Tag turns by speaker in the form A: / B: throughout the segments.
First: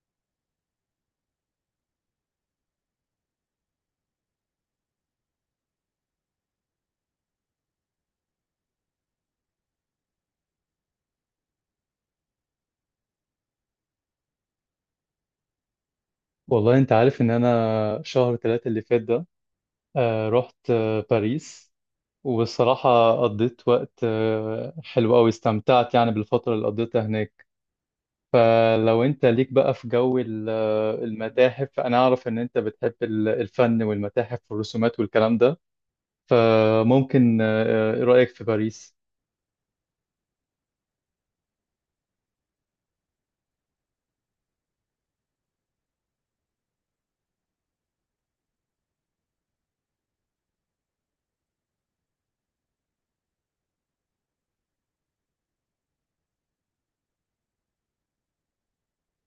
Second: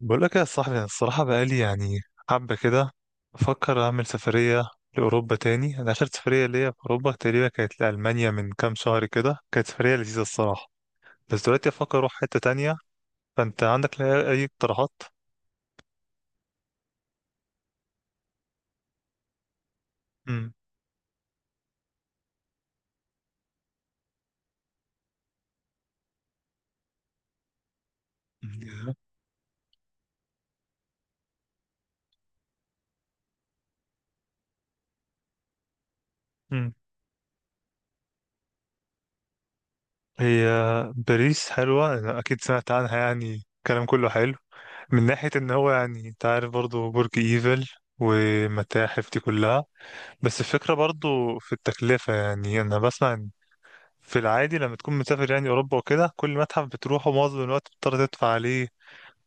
A: بقول لك يا صاحبي، أنا الصراحة بقالي حبة كده بفكر أعمل سفرية لأوروبا تاني. أنا آخر سفرية ليا في أوروبا تقريبا كانت لألمانيا من كام شهر كده. كانت سفرية لذيذة الصراحة. بس دلوقتي أفكر أروح حتة تانية. فأنت عندك أي اقتراحات؟
B: والله انت عارف ان انا شهر ثلاثة اللي فات ده،
A: مم.
B: رحت باريس. والصراحة قضيت وقت حلو قوي، استمتعت يعني بالفترة اللي قضيتها هناك. فلو انت ليك بقى في جو المتاحف، انا اعرف ان انت بتحب الفن والمتاحف والرسومات والكلام ده،
A: مم.
B: فممكن ايه رأيك في باريس؟
A: هي باريس حلوة، أنا أكيد سمعت عنها، يعني الكلام كله حلو، من ناحية إن هو يعني أنت عارف برضه برج إيفل والمتاحف دي كلها. بس الفكرة برضو في التكلفة. يعني أنا بسمع في العادي لما تكون مسافر يعني أوروبا وكده، كل متحف بتروحه معظم الوقت بتضطر تدفع عليه،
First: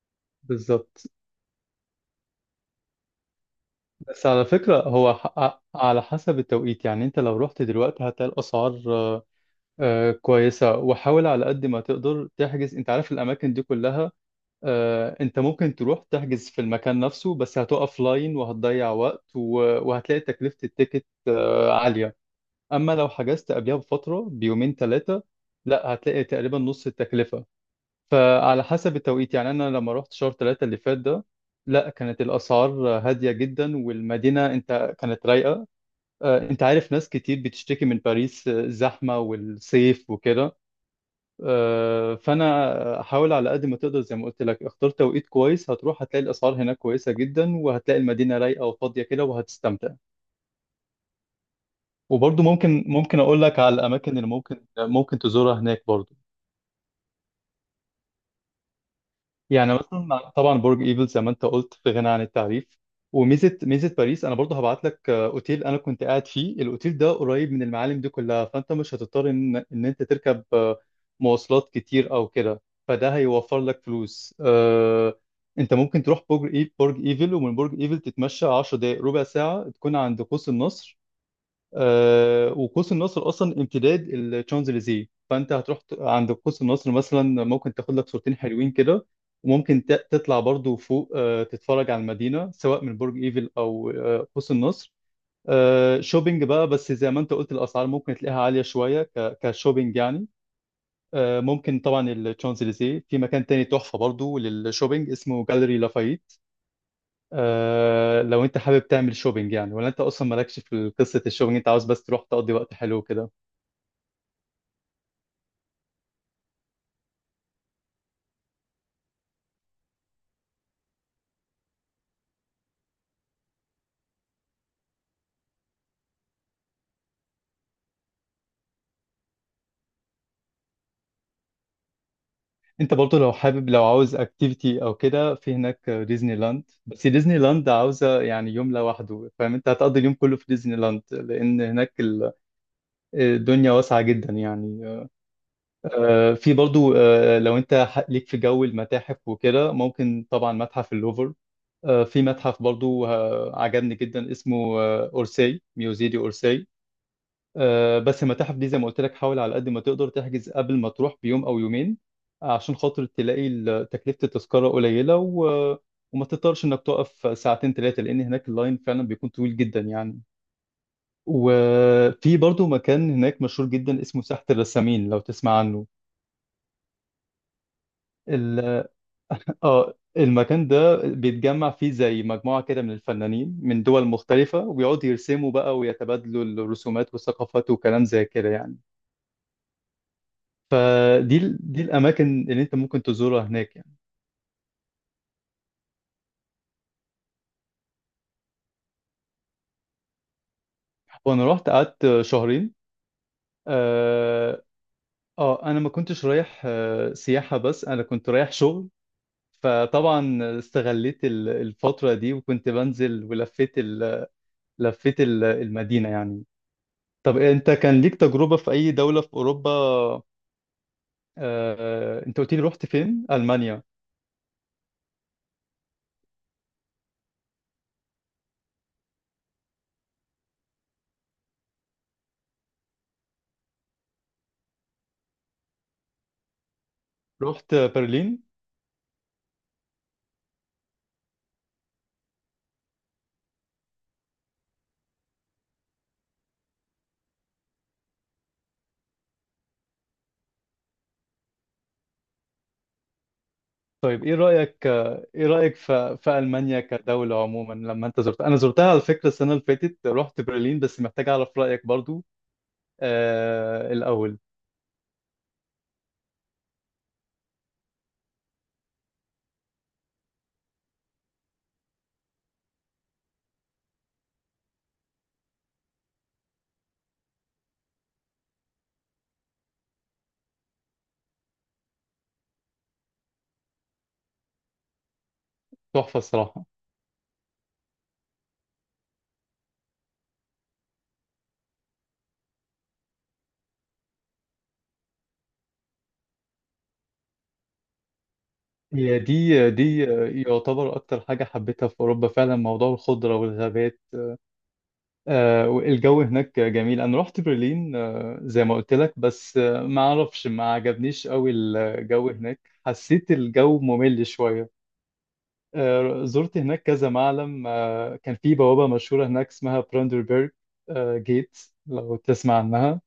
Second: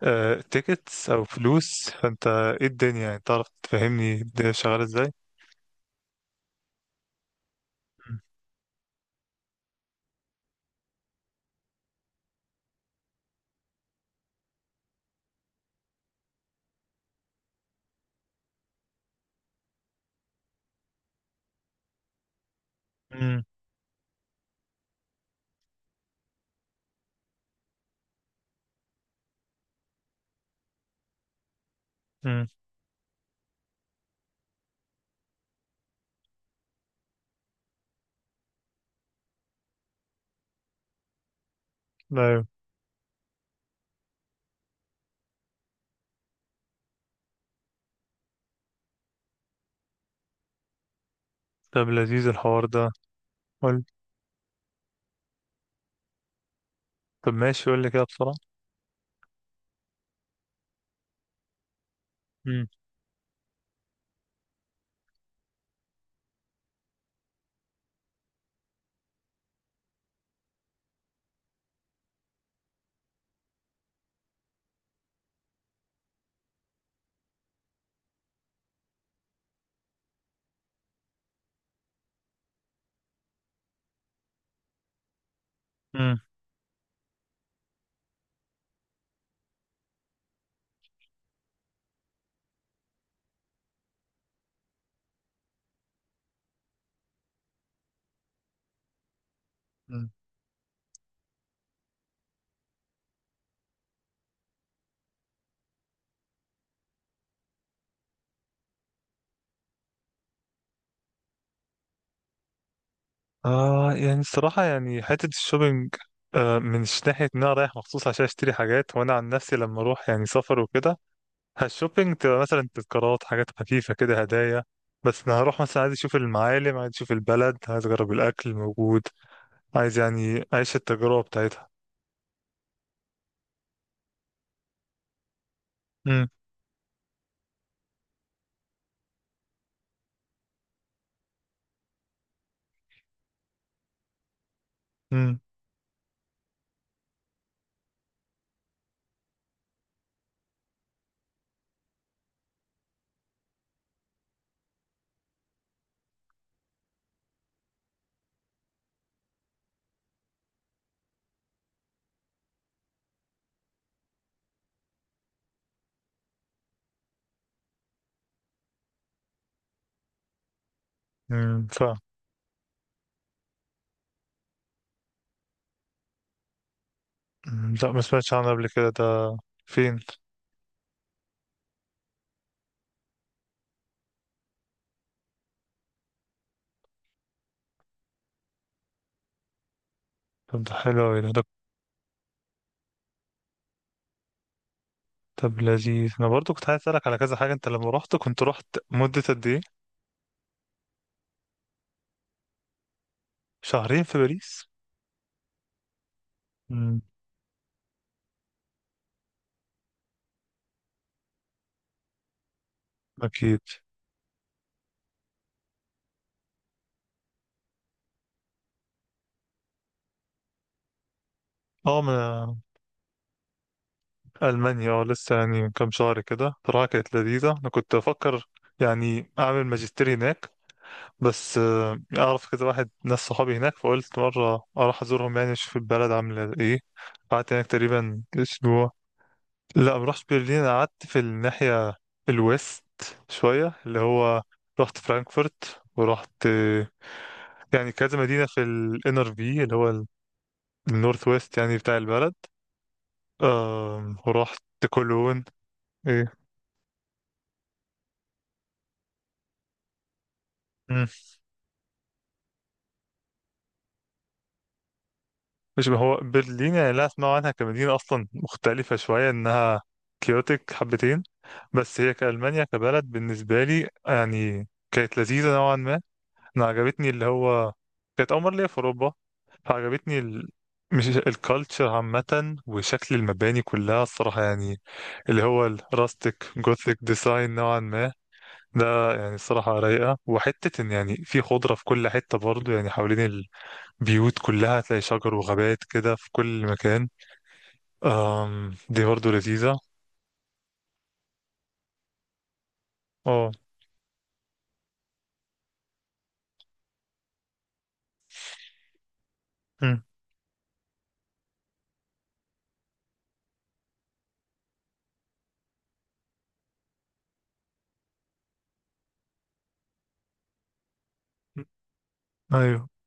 A: آه،
B: بالظبط.
A: تيكتس أو فلوس. فأنت إيه الدنيا، يعني تعرف تفهمني
B: بس على
A: الدنيا
B: فكرة
A: شغالة إزاي؟
B: هو على حسب التوقيت يعني، انت لو رحت دلوقتي هتلاقي الأسعار كويسة، وحاول على قد ما تقدر تحجز. انت عارف الأماكن دي كلها، آه، انت ممكن تروح تحجز في المكان نفسه، بس هتقف لاين وهتضيع وقت وهتلاقي تكلفة التيكت آه عالية. أما لو
A: امم
B: حجزت قبلها بفترة بيومين ثلاثة، لا هتلاقي تقريبا نص التكلفة. فعلى حسب التوقيت يعني، أنا لما رحت شهر ثلاثة اللي فات ده، لا كانت
A: امم
B: الأسعار هادية جدا والمدينة انت كانت رايقة. آه، انت عارف ناس كتير بتشتكي من باريس، الزحمة والصيف وكده.
A: أيوه،
B: فانا حاول على قد ما تقدر زي ما قلت لك، اختار توقيت كويس، هتروح هتلاقي الاسعار هناك كويسه جدا، وهتلاقي المدينه رايقه وفاضيه كده وهتستمتع.
A: طب لذيذ
B: وبرضه
A: الحوار
B: ممكن
A: ده.
B: ممكن اقول لك على
A: قول.
B: الاماكن اللي ممكن تزورها هناك برضه.
A: طب ماشي، قول لي كده بسرعة.
B: يعني مثلا طبعا برج ايفل، زي ما انت قلت، في غنى عن
A: امم
B: التعريف. وميزه ميزه باريس، انا برضه هبعت لك اوتيل انا كنت قاعد فيه، الاوتيل ده قريب من المعالم دي كلها، فانت مش هتضطر ان ان انت تركب مواصلات كتير او كده. فده هيوفر لك فلوس. انت ممكن تروح برج ايفل، ومن برج ايفل تتمشى 10 دقائق ربع ساعه تكون عند قوس النصر. وقوس النصر اصلا امتداد الشانزليزيه، فانت هتروح
A: امم
B: عند قوس النصر، مثلا ممكن تاخد لك صورتين حلوين كده. وممكن تطلع برضو فوق تتفرج على المدينه، سواء من برج ايفل او قوس النصر. شوبينج بقى، بس زي ما انت قلت الاسعار ممكن تلاقيها عاليه شويه كشوبينج
A: أمم.
B: يعني. ممكن طبعا الشانزليزيه، في مكان تاني تحفه برضو للشوبينج اسمه جاليري لافايت. لو انت حابب تعمل شوبينج يعني، ولا انت اصلا مالكش في قصه الشوبينج، انت عاوز بس تروح تقضي وقت حلو كده.
A: آه، يعني الصراحة يعني حتة الشوبينج، آه، مش ناحية إن أنا رايح مخصوص عشان أشتري حاجات. وأنا عن نفسي لما أروح يعني سفر وكده، الشوبينج تبقى مثلا تذكارات، حاجات خفيفة كده، هدايا. بس أنا هروح مثلا عايز أشوف المعالم، عايز أشوف البلد، عايز أجرب الأكل الموجود، عايز يعني أعيش التجربة بتاعتها.
B: انت برضه لو حابب لو عاوز اكتيفيتي او كده، في هناك
A: امم
B: ديزني لاند، بس ديزني لاند عاوزه يعني يوم لوحده، فاهم، انت هتقضي اليوم كله في ديزني لاند، لان هناك الدنيا واسعه جدا يعني.
A: امم
B: في برضه، لو انت ليك في جو المتاحف وكده، ممكن طبعا متحف اللوفر. في متحف برضه عجبني جدا، اسمه اورسي، ميوزيدي اورسي. بس المتاحف دي زي ما قلت لك، حاول على قد ما تقدر تحجز قبل ما تروح بيوم او يومين، عشان خاطر تلاقي تكلفة التذكرة قليلة وما تضطرش انك تقف ساعتين ثلاثة، لان هناك اللاين فعلا بيكون طويل جدا يعني.
A: ف
B: وفي برضو مكان هناك مشهور جدا اسمه ساحة الرسامين، لو تسمع عنه.
A: مم. لا، ما سمعتش عنه
B: ال...
A: قبل كده ده.
B: اه،
A: فين؟
B: المكان ده بيتجمع فيه زي مجموعة كده من الفنانين من دول مختلفة، وبيقعدوا يرسموا بقى ويتبادلوا الرسومات والثقافات وكلام زي كده يعني.
A: طب ده حلو أوي، ده
B: دي الاماكن اللي انت ممكن تزورها هناك يعني.
A: طب لذيذ. أنا برضو كنت عايز أسألك على كذا حاجة. أنت لما رحت كنت رحت مدة قد إيه؟
B: وانا رحت قعدت شهرين.
A: شهرين في
B: اه،
A: باريس؟
B: آه انا ما كنتش رايح
A: امم.
B: آه سياحة، بس انا كنت رايح شغل. فطبعا استغليت الفترة دي، وكنت بنزل
A: أكيد.
B: ولفيت المدينة يعني. طب انت كان ليك تجربة في اي دولة في اوروبا؟
A: اه
B: آه انت قلت
A: ما
B: لي رحت فين، المانيا؟
A: ألمانيا، اه، لسه يعني من كام شهر كده. بصراحة كانت لذيذة. أنا كنت أفكر يعني أعمل ماجستير هناك، بس أعرف كده واحد ناس صحابي هناك، فقلت مرة أروح أزورهم يعني أشوف البلد عاملة إيه. قعدت هناك
B: رحت
A: تقريبا
B: برلين؟
A: أسبوع. لا ما رحتش برلين، أنا قعدت في الناحية الويست شوية، اللي هو رحت فرانكفورت، ورحت يعني كذا مدينة في الانر، في اللي هو النورث ويست يعني بتاع البلد.
B: طيب ايه
A: ورحت
B: رأيك
A: كولون.
B: ايه رأيك في
A: إيه؟
B: ألمانيا كدولة عموما لما انت زرتها؟ انا زرتها على فكرة السنة اللي فاتت، رحت برلين، بس محتاج اعرف رأيك برضو. آه، الأول،
A: مش هو برلين يعني، لا، اسمع عنها كمدينة أصلا مختلفة شوية، إنها كيوتك حبتين. بس هي كألمانيا كبلد بالنسبة لي يعني كانت لذيذة نوعا ما. أنا عجبتني اللي هو، كانت أول مرة ليا في أوروبا، فعجبتني ال... مش الكالتشر عامة وشكل المباني كلها الصراحة، يعني اللي هو
B: تحفة
A: الراستيك
B: الصراحة.
A: جوثيك ديزاين نوعا ما. ده يعني الصراحة رايقة، وحتة إن يعني في خضرة في كل حتة برضو، يعني حوالين بيوت كلها هتلاقي شجر وغابات كده في كل مكان. أم، دي
B: هي
A: برضو
B: دي
A: لذيذة.
B: دي يعتبر اكتر حاجة حبيتها في أوروبا فعلا، موضوع الخضرة
A: اه.
B: والغابات. آه، والجو هناك جميل. انا رحت برلين آه زي ما قلت لك، بس آه
A: أمم.
B: ما اعرفش، ما عجبنيش قوي الجو هناك. حسيت الجو ممل شوية. زرت هناك كذا معلم، كان في بوابة مشهورة هناك اسمها براندربيرج جيت، لو تسمع
A: ايوه.
B: عنها.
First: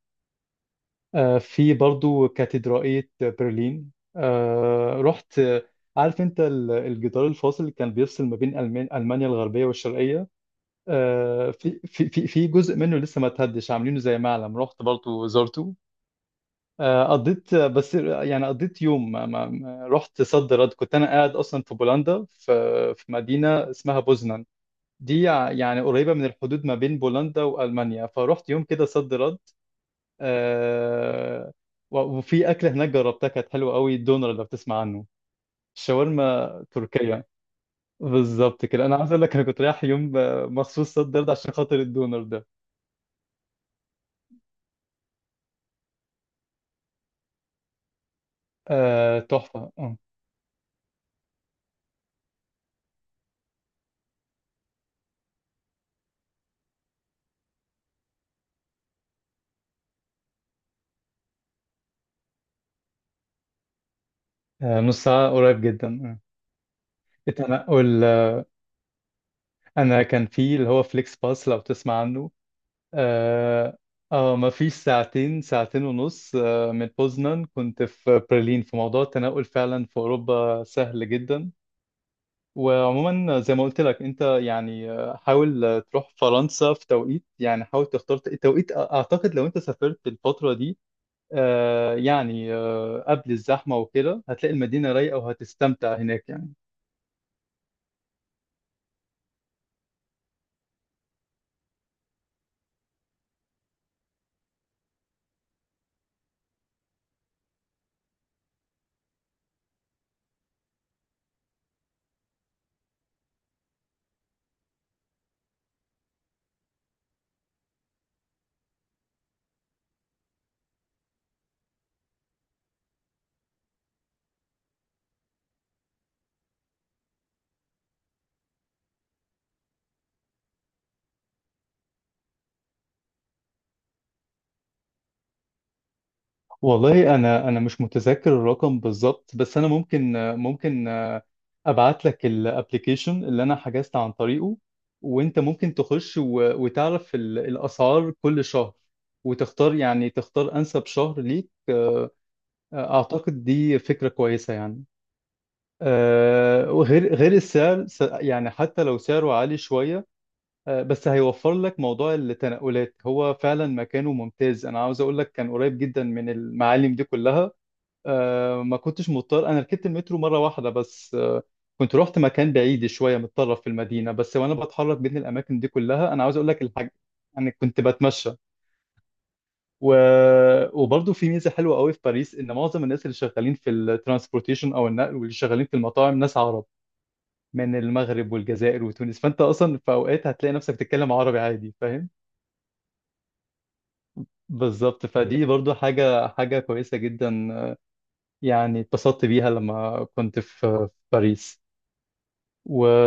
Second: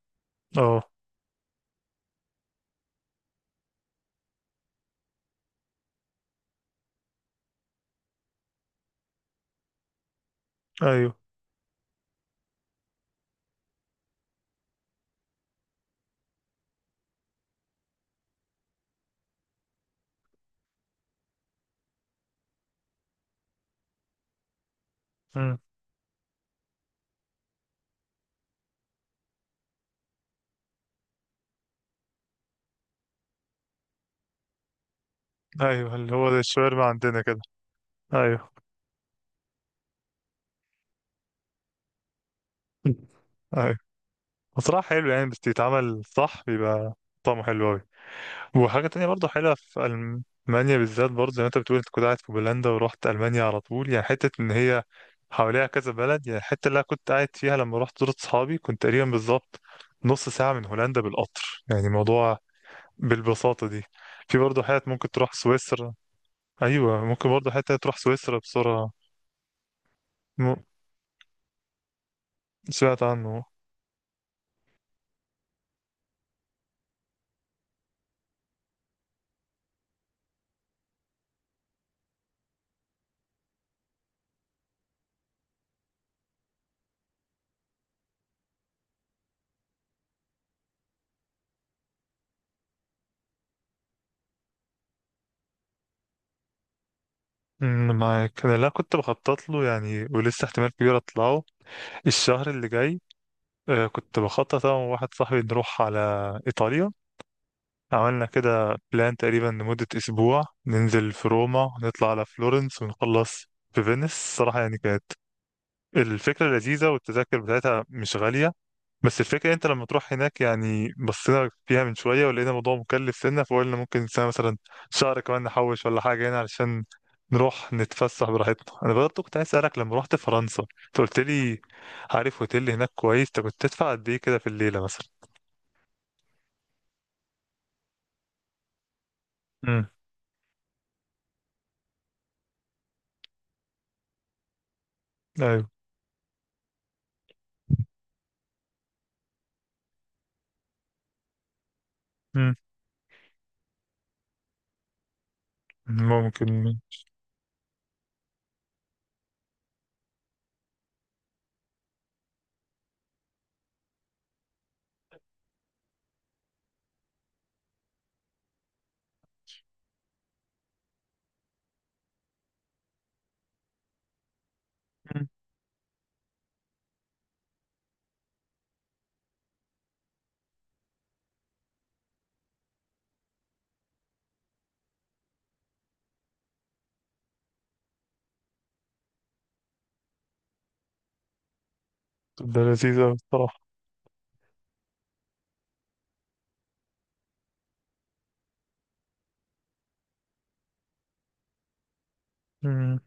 A: اه.
B: في برضو كاتدرائية برلين. آه، رحت آه، عارف انت الجدار الفاصل اللي كان بيفصل ما بين ألمانيا الغربية والشرقية؟
A: ايوه.
B: في جزء منه لسه ما اتهدش، عاملينه زي معلم، رحت برضو زرته. قضيت بس يعني قضيت يوم، رحت صد رد. كنت انا قاعد اصلا في بولندا، في مدينة اسمها بوزنان، دي
A: أمم.
B: يعني قريبة من الحدود ما بين بولندا وألمانيا، فرحت يوم كده صد رد. آه، وفي أكلة هناك جربتها كانت حلوة قوي، الدونر، لو بتسمع عنه.
A: ايوه، اللي هو ده
B: الشاورما
A: الشاورما عندنا
B: تركية
A: كده. ايوه.
B: بالظبط كده. أنا عايز أقول لك أنا كنت رايح يوم مخصوص صد رد عشان خاطر الدونر ده.
A: ايوه. بصراحة حلو يعني، بس يتعمل صح بيبقى طعمه حلو أوي. وحاجة تانية
B: آه،
A: برضه حلوة
B: تحفة
A: في
B: آه.
A: ألمانيا بالذات، برضه زي ما انت بتقول، انت كنت قاعد في بولندا ورحت ألمانيا على طول، يعني حتة ان هي حواليها كذا بلد. يعني الحتة اللي أنا كنت قاعد فيها لما رحت زرت صحابي كنت تقريبا بالظبط نص ساعة من هولندا بالقطر، يعني موضوع بالبساطة دي. في برضه
B: آه،
A: حتت
B: نص
A: ممكن
B: ساعة
A: تروح
B: قريب جدا
A: سويسرا.
B: آه.
A: أيوة، ممكن برضه
B: أنا
A: حتة تروح
B: أقول،
A: سويسرا بسرعة.
B: أنا كان
A: م...
B: في اللي هو فليكس باس، لو تسمع عنه.
A: سمعت عنه.
B: اه. ما فيش ساعتين، ساعتين ونص من بوزنان كنت في برلين. في موضوع التنقل فعلا في أوروبا سهل جدا. وعموما زي ما قلت لك انت يعني، حاول تروح فرنسا في توقيت يعني، حاول تختار التوقيت. اعتقد لو انت سافرت الفترة دي قبل الزحمة وكده، هتلاقي المدينة رايقة وهتستمتع هناك يعني.
A: أمم، معاك. أنا لا كنت بخطط له يعني، ولسه احتمال كبير أطلعه الشهر اللي جاي. آه، كنت بخطط أنا وواحد صاحبي نروح على إيطاليا. عملنا كده بلان تقريبا لمدة أسبوع، ننزل في روما، نطلع على فلورنس، ونخلص في فينيس. الصراحة يعني كانت الفكرة لذيذة، والتذاكر بتاعتها مش غالية. بس الفكرة أنت لما تروح هناك يعني، بصينا فيها من شوية ولقينا الموضوع مكلف سنة، فقلنا ممكن سنة مثلا شهر كمان نحوش ولا حاجة هنا علشان نروح نتفسح براحتنا. أنا برضه كنت عايز أسألك لما روحت فرنسا أنت قلت لي عارف هوتيل هناك كويس، أنت كنت تدفع قد إيه كده في الليلة مثلا؟
B: والله انا، مش متذكر الرقم بالظبط، بس انا
A: امم.
B: ممكن ابعت لك الابلكيشن اللي انا حجزت عن طريقه، وانت
A: أيوه.
B: ممكن تخش وتعرف الاسعار كل شهر، وتختار يعني تختار انسب شهر ليك.
A: امم.
B: اعتقد دي فكرة كويسة يعني.
A: ممكن.
B: وغير غير السعر، يعني حتى لو سعره عالي شوية، بس هيوفر لك موضوع التنقلات. هو فعلا مكانه ممتاز، انا عاوز اقول لك كان قريب جدا من المعالم دي كلها. ما كنتش مضطر، انا ركبت المترو مره واحده بس، كنت رحت مكان بعيد شويه متطرف في المدينه بس، وانا بتحرك بين الاماكن دي كلها انا عاوز اقول لك الحاجه، انا كنت بتمشى و... وبرضه في ميزه حلوه قوي في باريس، ان معظم الناس اللي شغالين في الترانسبورتيشن او النقل، واللي شغالين في المطاعم، ناس عرب من المغرب والجزائر وتونس، فانت اصلا في اوقات هتلاقي نفسك بتتكلم عربي عادي، فاهم.
A: ده لذيذ أوي الصراحة.
B: بالظبط. فدي برضه حاجه كويسه جدا، يعني اتبسطت بيها لما كنت في باريس. و...
A: مم.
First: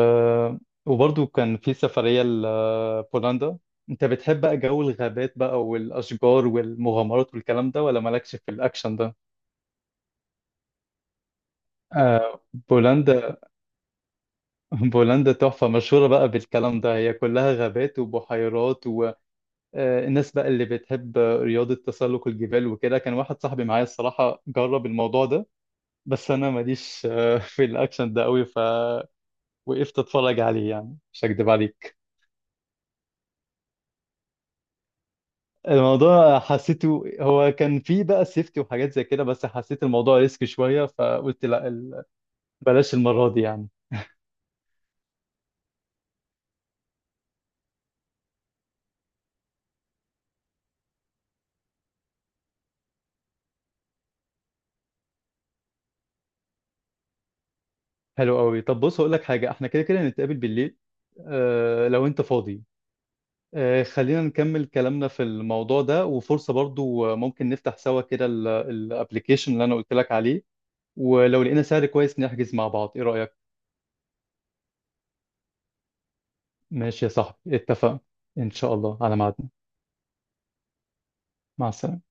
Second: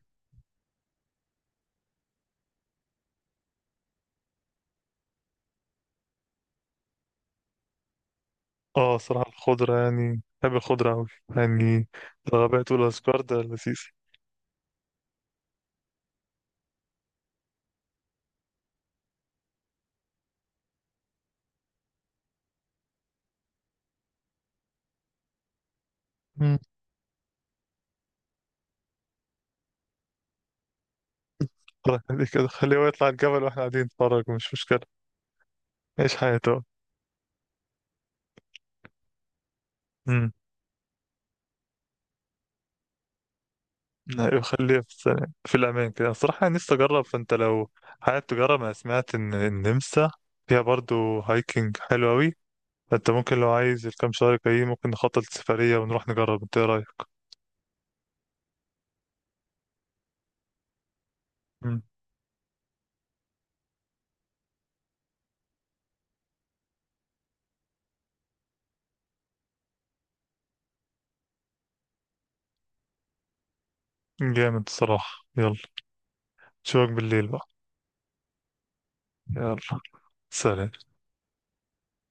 B: وبرضو كان في سفرية لبولندا. انت بتحب بقى جو الغابات بقى والأشجار والمغامرات والكلام ده، ولا مالكش في
A: اه
B: الأكشن ده؟
A: الصراحة الخضرة، يعني بحب الخضرة أوي يعني.
B: آه.
A: الغابات والأشجار ده
B: بولندا
A: لذيذ.
B: بولندا تحفة مشهورة بقى بالكلام ده، هي كلها غابات وبحيرات. والناس بقى اللي بتحب رياضة تسلق الجبال وكده، كان واحد صاحبي معايا الصراحة جرب الموضوع ده، بس أنا
A: مم.
B: ماليش في الأكشن ده قوي، فوقفت أتفرج عليه يعني، مش هكدب عليك.
A: الله يخليك، كده خليه هو يطلع الجبل واحنا قاعدين نتفرج، مش مشكلة. عيش
B: الموضوع
A: حياته.
B: حسيته، هو كان فيه بقى سيفتي وحاجات زي كده، بس حسيت الموضوع
A: امم.
B: ريسك شوية، فقلت لا بلاش المرة دي يعني.
A: ايوه، خليه في في الأمان كده. الصراحة أنا نفسي أجرب، فأنت لو حابب تجرب، أنا سمعت إن النمسا فيها برضو هايكنج حلو أوي. فأنت ممكن لو عايز الكام شهر الجايين ممكن نخطط سفرية ونروح نجرب. أنت إيه رأيك؟
B: حلو قوي. طب بص هقول لك حاجة، احنا كده كده نتقابل بالليل
A: مم.
B: آه لو انت فاضي، آه خلينا نكمل كلامنا في الموضوع ده، وفرصة برضو ممكن نفتح سوا كده الابليكيشن اللي انا قلت لك عليه، ولو لقينا سعر كويس نحجز مع بعض، ايه رأيك؟
A: جامد الصراحة، يلا، نشوفك
B: ماشي يا
A: بالليل بقى.
B: صاحبي، اتفقنا، ان شاء الله على ميعادنا.
A: يلا، سلام.
B: مع السلامة.